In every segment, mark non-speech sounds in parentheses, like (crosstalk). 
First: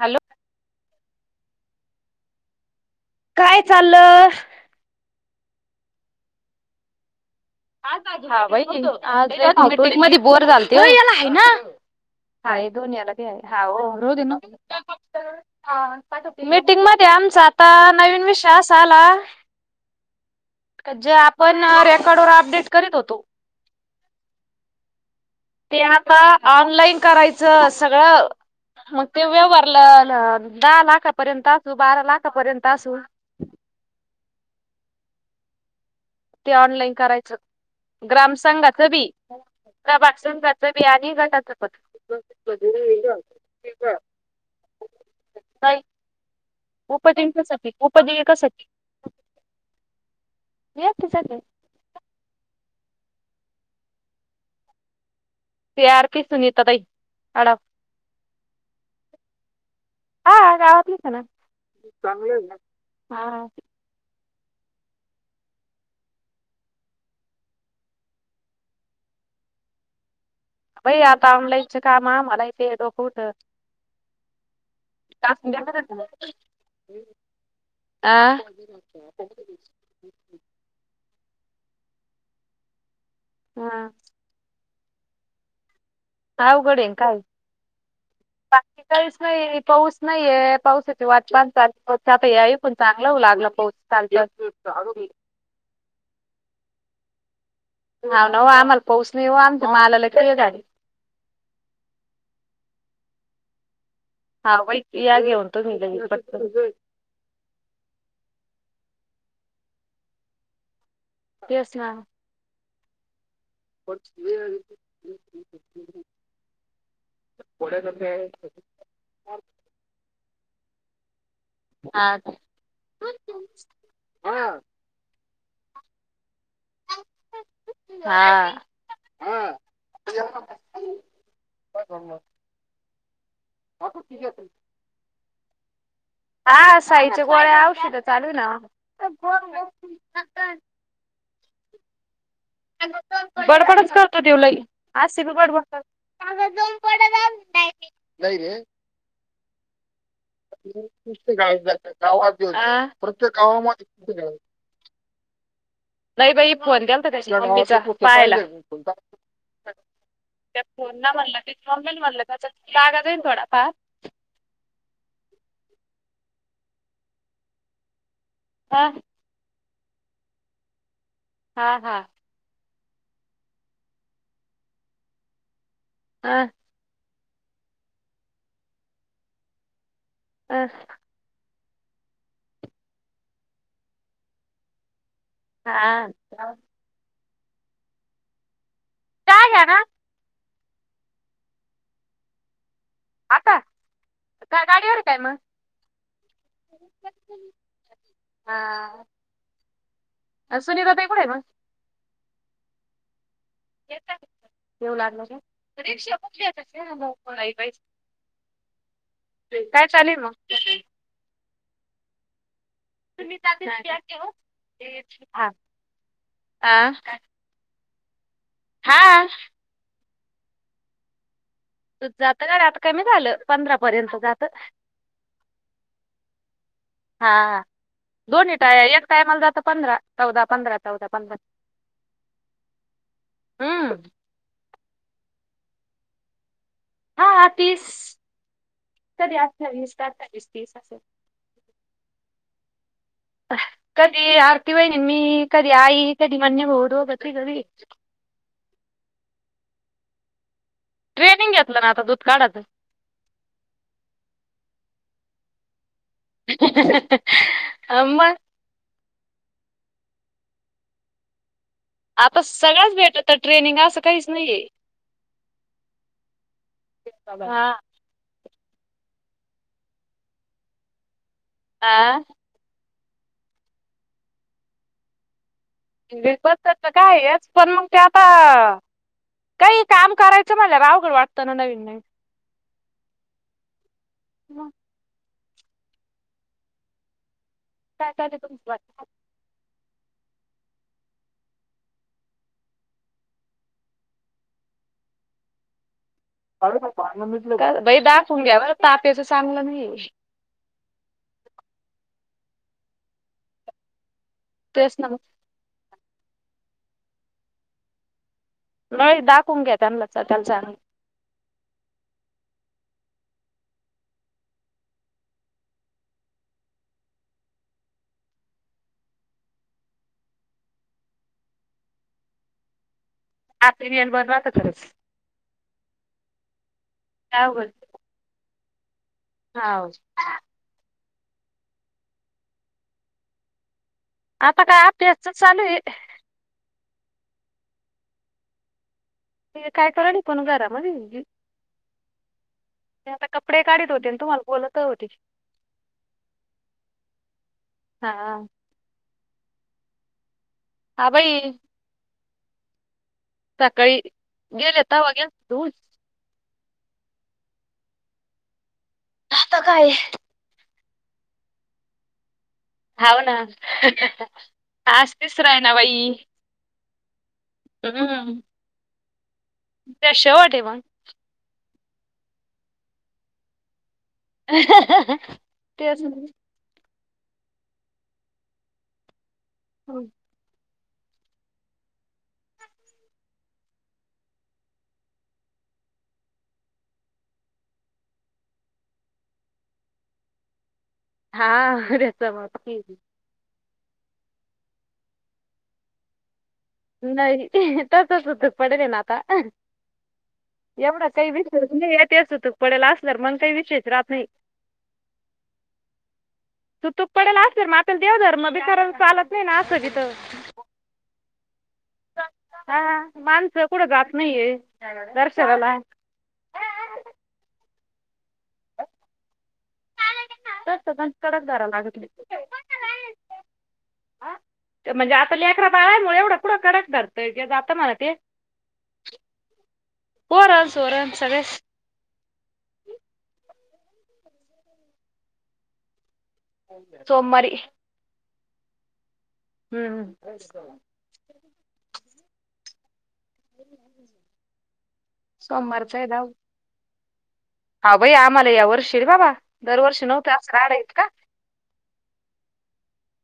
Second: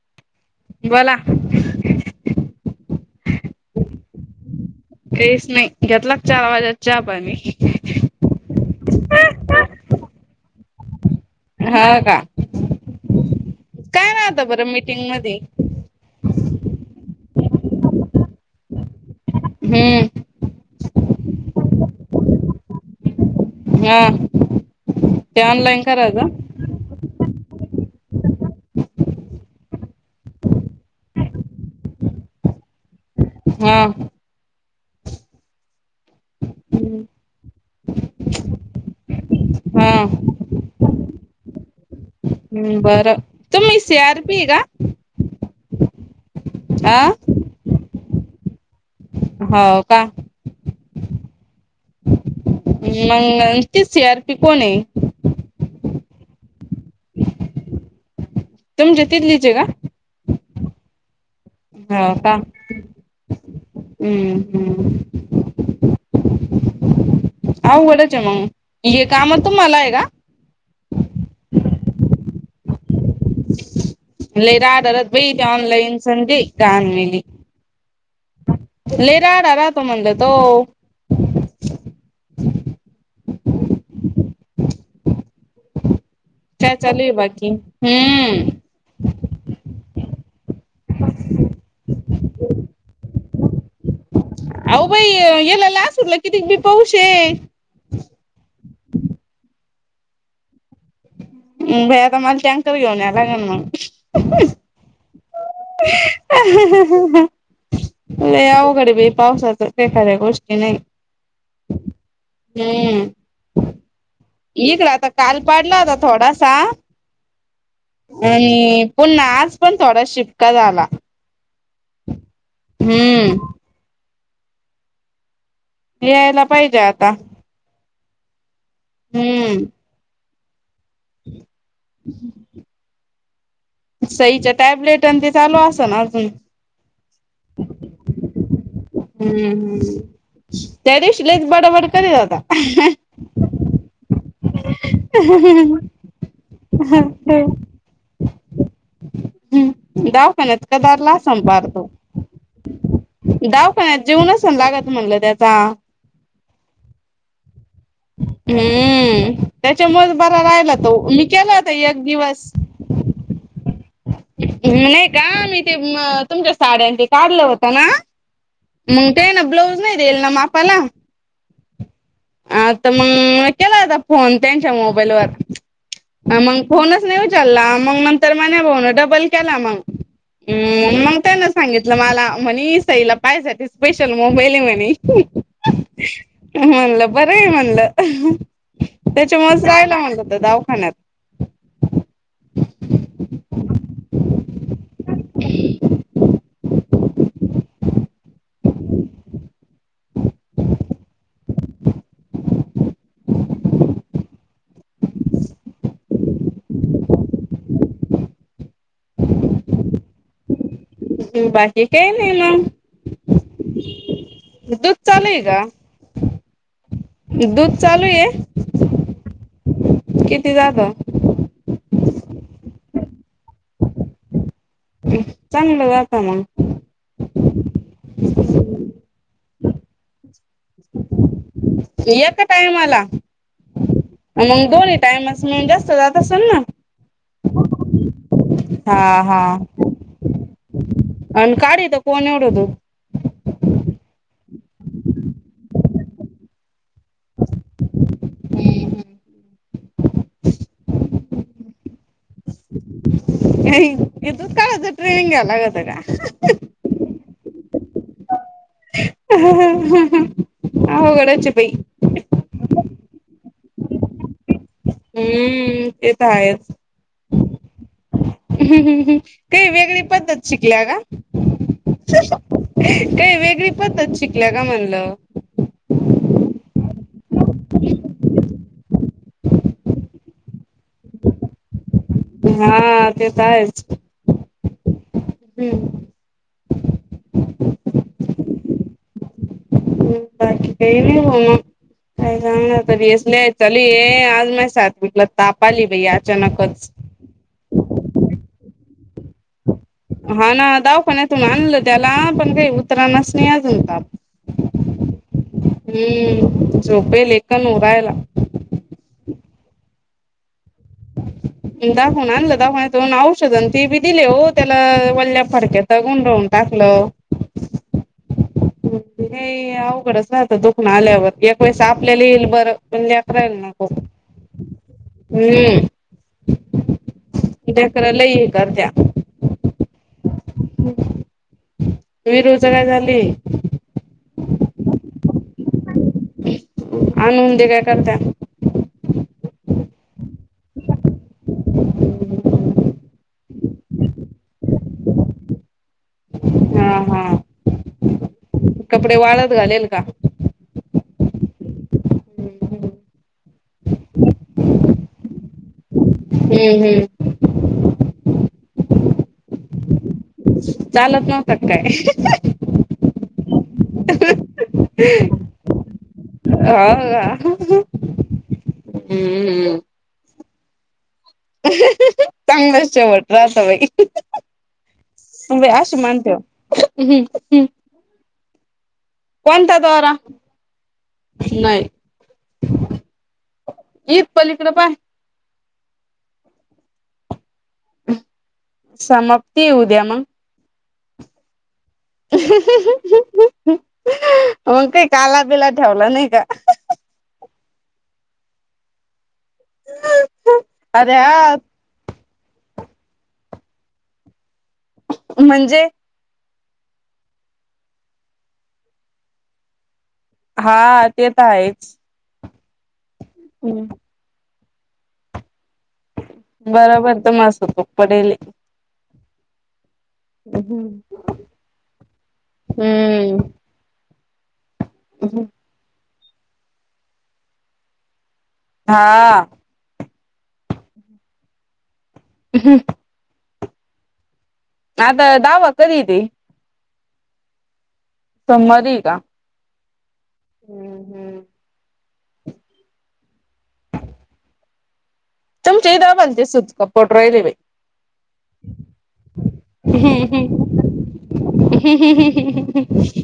Hello. बला काय चाललं. काहीच नाही घेतला चार वाज्यात चहा पाणी हाहिती म बोरचालते याला आहे ना. हा का? हा दोनियाला बी आहे. हा हो काय रो दे नाही ना. आता बरं मीटिंग मध्ये मीटिंग मध्ये आमचा आता नवीन विषय असा आला. हम्म.. जे आपण रेकॉर्ड वर अपडेट करीत होतो. हा ऑनलाईन ते आता करायचं ऑनलाईन करायचं सगळं.. मग ते व्यवहारला दहा लाखापर्यंत असू. बारा लाखापर्यंत असू. हम.. ते ऑनलाईन करायचं ग्राम संघाचं बी. हा का बागसुन जातं बियाणी घटात हम् बरं तुम्ही सी आर पी का? आ उपजिविकासाठी उपदयकासाठी. हो का? व्यक्ती गले मग ते सी आर पी कोण आहे. तर पी सुनीताातई अडव तुम जती लिजे ग. हां गावावातली स हा का हम्म हम्म. अवघडच आहे. मग ये काम तुम्हाला आहे. का? बई आता ऑनलाईच कामं मलाय ते डोकं ल रातरत बई आ ते ऑनलाईन संजे कान मली लई राडा रा राहतो. म्हणलं तो हां आवघडेन चालू आहे काय? बाकी? हम्म. काहीच नाही पाऊस नाहीये पाऊसाचे वाटपातात चालछताई पण चांगला होऊ लागला. पाऊस चालतं.. अहो बाई येलाला. लासूर ला किती पाऊस आहे नाव ना आम्हाला पाऊस नाही. आम मालाला आला का गाडी ह भई आता मला टँकर घेऊन या. लागेल मग.. हां वई या घेऊन. तुम्ही दोघि पटकन हम् हम.. लई अवघडे बई पावसाच काय खऱ्या गोष्टी नाही. यस मॅम.. हम्म.. हो. एकक राता काल पडला होता. थोडासा आणि.. पुन्हा आजपण थोडा शिपका झाला. हां.. हम्म. यांयला पाहिजे आता.. हां.. हम्म.. काय ग? (inaudible) सईच्या टॅबलेट आणि ते चालू असतं ना अजून हा साईच्या गोळ्या औषध तर चालूयं ना त्यादिवशी लईच बडबड करीत होता. बडफडच करतो. तेवलई आज सिड ह हम्.. नाहीै र.. हम्म जा. ण्यात कदारला कुस्ते गाळत संपारतो जातात गावात प्रत्येक गावामध्ये दावखान्यात कुस्ते गाळत जेवनच लागतं म्हणलं. त्याचा नाही बाई फोन द्याल. तर त्याच्या पाहायला. त्याच्या म बरा त्या राहिला तो फोन ना मी म्हणलं ते केला होता मम्मीला एक म्हणलं त्याचा दिवस लागा जाईल थोडा फार नाही का मी ते तुमच्या साड्यांचे काढलं होतं ना हा मग ते ना ब्लाऊज नाही देईल ना मापाला हा हा आता मग केला आता फोन त्यांच्या मोबाईलवर हा मग फोनच नाही उचलला मग नंतर म बोन डबल केला मग हा मग त्या न सांगितलं मला म्हनी साईला पाय झाे स्पेशल मोबईले म्हणे हा बर आहे म्हणलं त्याच्या चहा मज घ्या ना रायला म्हणलं तर दावाखान्यात आता काय गाडीवर काय मग? ह सुनीता ताई कुठ आहे मग येतात येऊ लागलं तर रिक्षा कुठली येता काय बाई काय चालेल. मग (inaudible) बाकी काय नाही. मग.. दूध चालू आहे का? तुम्ही? दूध चालू. ये हां किती जात तू जात का र आता कमी झालं पंधरा पर्यंत जात (inaudible) चांगलं जाताना हा दोन्ही टाय एक टायमाला जात पंधरा चौदा पंधरा चौदा पंधरा (inaudible) एका टायमला हम्म मग दोन्ही टाइमसग जास्त जात असेल ना हा हा तीस हा कधी हा असतता वीस तीस असेल आणि कार येत कोण एवढ हो तो कधी आरती वहीनी मी कधी आई कधी म्नाया भाऊ दोघं तिघ (inaudible) हम्म हम ट्रेनिंग घेतलं ना आता दूध काढाचं (unintelligible) ते इथ काढायचं ट्रेनिंग घ्यावं लागत का (unintelligible) अ्म ह ह अवघडच आहे बाई आता सगळ्च भेटत तर ट्रेनिंग असं काहीच नाहीये हम्म ते तर आहेच (inaudible) हा हम् हम् हम् ते वेगळी पद्धत शिकल्या ग आ.. (unintelligible) काय वेगळी पद्धत शिकल्या का म्हणलं? काय हेच पण मग ते आता काही काम करायच मला अवघड वाटत ना नवीन (unintelligible) हा ते तर आहेच मग हम्म काय काय तुमच (unintelligible) बाकी काही नाही मग काय सांगणार तर भसले चलू ये आज माझ (unintelligible) ताप आली बाई आज (unintelligible) बाई दाखवून घ्या बर ताप यायच चांगलं नाही हा ना दवाखान्यातून आणलं त्याला पण काही उतरानाच नाही अजून ताप तेच ना मग (inaudible) हम्म झोपेल एकान र (unintelligible) नाही दाखवून घ्या त्यांना त्याला चां ह दाखवून आणलं दाखवून येत औषध आणि ते बी दिले हो त्याला वल्ल्या फडक्याचा गुंडवून टाकलं हे अवघडच ना आता दुखनं आल्यावर एक वेळेस आपल्याला येईल बरं पण (unintelligible) राहील नको आपल्याला बरं राहतं खरंच हम्म (unintelligible) (unintelligible) लय (unintelligible) हा.. हम् (inaudible) त्ही रोज काय झाली आता का (unintelligible) चालू हाय (unintelligible) काय करताय? काय (unintelligible) पण घरामध्ये (unintelligible) ते आता कपडे काढीत होते. तुम्हाला बोलत होते कि. हा, हा. हा कपडे वाळत घालेल का? हा बाई (unintelligible) हम्म हम् सकाळी गेले तवा गेले धुनं हम्म, हम्म. आता काय? चालत नवता का काय? हाव ना. आज तिसरा आहे ना बाई. हाआ हा. हम. हम्मम्. त्या शेवटे (unintelligible) चांगलंच शेवट राहत बाई त बाई अशे तेच मानतेव. हम्म हम्म. कोणता दोरा? नाही. ही पलीकडे पाय. समाप्ती येऊ द्या मग. हा (unintelligible) समाप्ती. मग काही काला बिला ठेवला नाही का? नाही. तसच द पडे देना आता. एवढा अरे काही हा विषय याचतर पडेला असल मग काही विषयच राहत नाही. म्हणजे? त तुक पडेल असेल म आप देव धर मग बी खर चालत नाही ना असं किथ. हा ते तर आहेच. हा. माणसं कुठं हम्म जात नाहीये दर्शनाला. बरोबर. तर मास होतो पडेले. तस हम्म (unintelligible) कडक दारा लागतली. म्हणजे आता हम्म लेकरा बाळायमुळे एवढं पुथढं कडक धरतंय जात मला ते. हा. पोरसोरा सगळेच. ह. आता दावा कधीे यिती? सोमारी. सोमवारी हे का? हं. हम्म, हम्म. (inaudible) सोमवारच तुमचे आहे द दाव बांते सुटका पोट राहिले बाई. हा भाई आम्हाला या वर्षी बाबा दरवर्षी नव्हते आ काडाईत का.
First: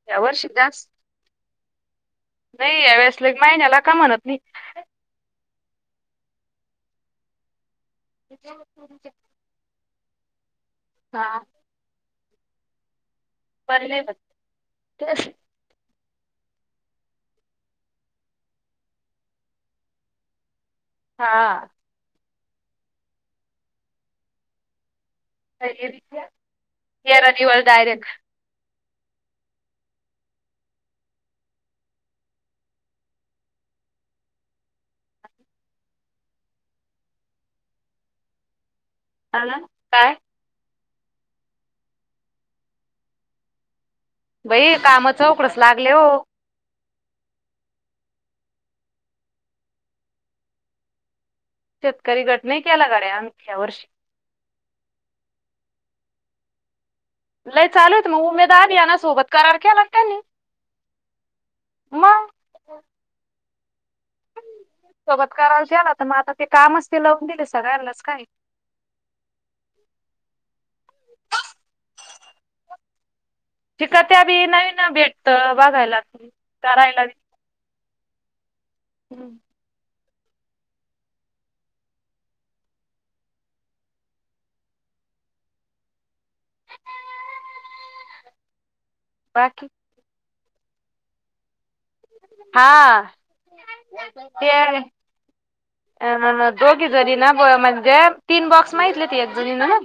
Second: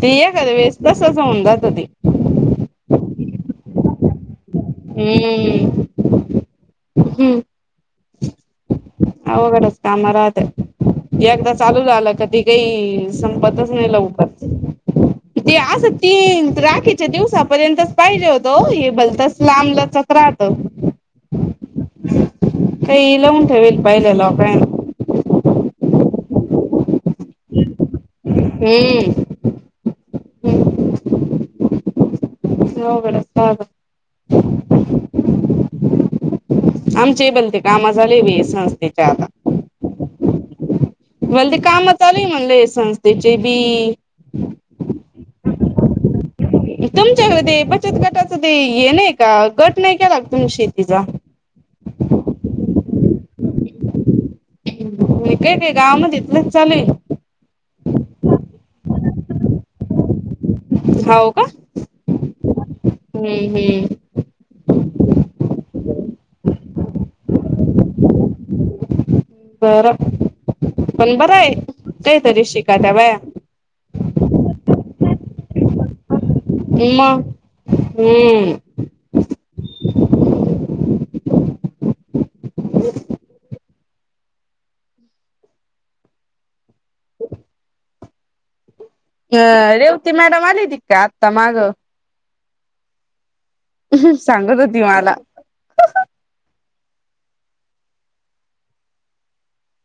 ते या वर्षी येकाद्या वेळस जास्त तसचं होऊन जात ते. नाही या वळेसले महिन्याला का म्हणत नाहीत. हम्म. हम. (unintelligible) अवघडच काम राहत हा एकदा चालू झालं कधी काही संपतच नाही पडले लवकर. तेच ते असं तीन राखीच्या दिवसापर्यंतच पाहिजे होतं ओ बलतस लांबलचक राहत. हा काही लावून ठेवेल पाहिले लोकायन. (unintelligible) डयरेक्ट. हम्म. हो बड (unintelligible) आमचे बलते कामा झाले व संस्थेच्या आता. (unintelligible) काय? मला ते काम आलंय म्हणले संस्थेचे बी. भाई काम चौकडच लागले हो. तुमच्याकडे ते बचत गटाच ते येनय का गट नाही का लागत तुम शेतीचा. शेतकरी गट नाही केला गड्या आणख्या वर्षी. म काय ते गाव मध्ये इथलंच चालू आहे. लई चालू मग उमेद आधी याना सोबत करार केला त्यांनी. हाव का? मंग. हम्मं हम्मं. सोबत करार केला आता म आता ते कामच ते लावून दिले सगळल्यांनाच काय. बर पण बरं आहे काहीतरी शिका त्या बाया. शिकत्या बी नवीन भेटतं बघायला तही. मंग हम्म. हम्म. (inaudible) ह बाकी रेवती मॅडम आलिदी का आत्ता माग. हा. ते सांगत होती मला. अ दोघी झरी ना ब म्हणजे तीन बॉक्स म इेतले त एक झरी नवं.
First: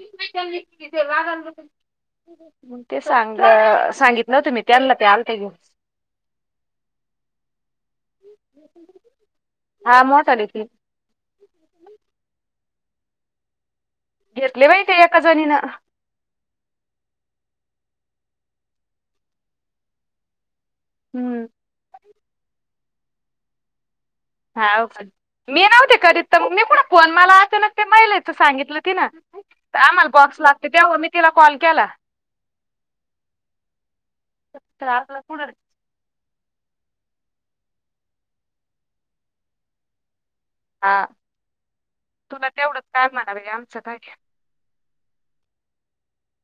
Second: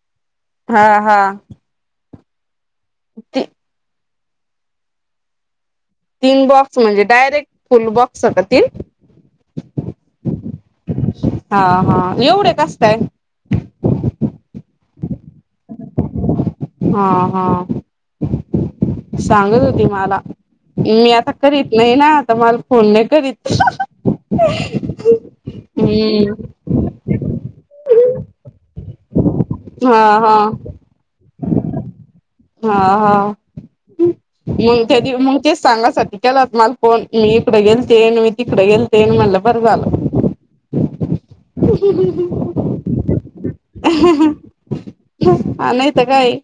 हा हा (unintelligible) म ते सांग ती सांगितलं तुम्ही. त्यालं ते आलत घे. तीन बॉक्स म्हणजे डायरेक्ट फुल बॉक्स होत तीन. हा मोठाले ती हा हा एवढे कस्टाय. घेतले बाई ते एका जणीनं. हा हा सांगत होती मला. मी आता हम्म करीत नाही ना आता मला फोन नाही करीत. हा का मी नव्हते करीत तर मग हम्म मी को फोन मला आता ना ते महिलाच सांगितलं तिनं. हा आम्हाला हा बॉक्स लागते तेव्हा मी तिला कॉल केला. हा हा मग तर त्या दि आपलं मग कुठं तेच सांगासाठी. केला मला फोन मी इकडें गेलते अन मी तिकडें गेलते अन म्हणलं बरं झालं. हा. तुला तेवढंच काय म्हणावे आमचं काय (unintelligible) अ नाही तर काये.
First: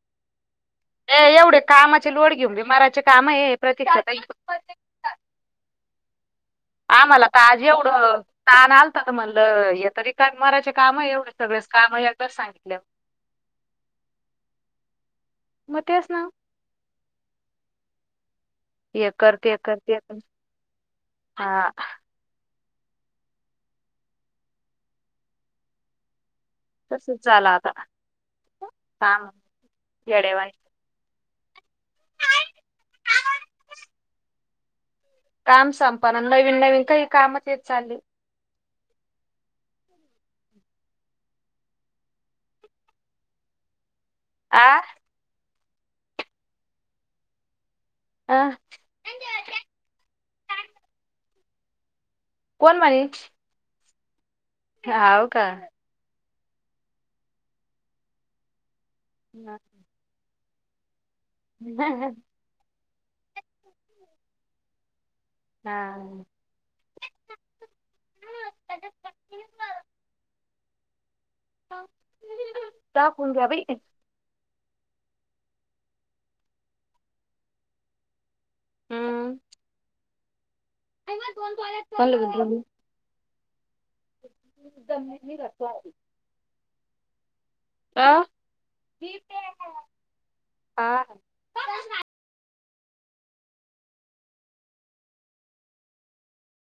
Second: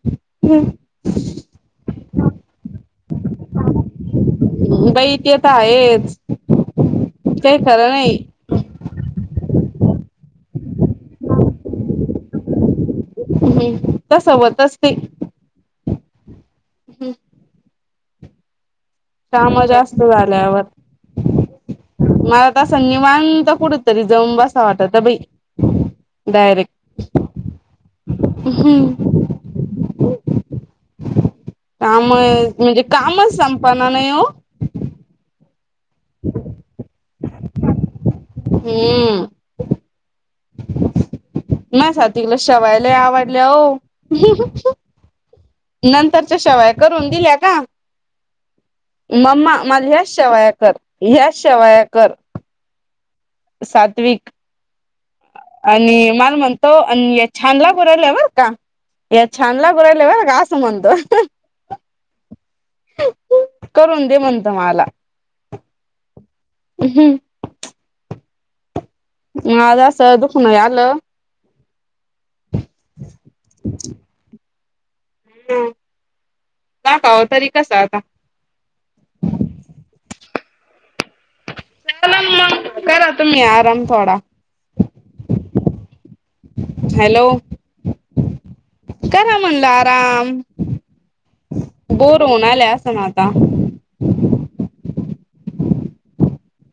ए एवढे कामाचे लोड घेऊन बे मराचे काम आहे प्रतीक्षा ताई. बाई ते तर आहेच. आम्हाला काही ताज खरं नाही एवढं ताण आलतात म्हणलं हे तरी का मरायचे काम आहे एवढे सगळेच काम आहे या तर सांगितले. तसं होतंस ती. म तेच ना. य कर ते काम कर ते जास्त झाल्यावर हा. मला तर संन्यवांत कुढे तरी जमं वाटत बई डायरेक्ट तसच झालं हम्म आता गडेवाई काम म्हणजे कामच संपना नाही हो काम संपना नवीन नवीन काही कामच चालले हम्म नाही साातिकला शवायला आवडल्या हो आ नंतरच्या शेवया करून दिल्या का? अ मम्मा मला ह्याच शेवाया कर ह्याच शेवाया कर. कोण माणे. सात्विक. हाव का. आणि मला म्हणतो आणि या छानला गोरायला हवल का या छानला गोरायला हवाल का संबंध हम ह करून दे म्हणत मला हा ह ह् मज असं दुख नाही आलं पन द्या भाई ह नका तरी कसं आता हम्म करा मग ो करा तुम्ही आराम थोडा ज मी रसली हॅलो कारा म्हणला आराम आ बो रोना लया सनाता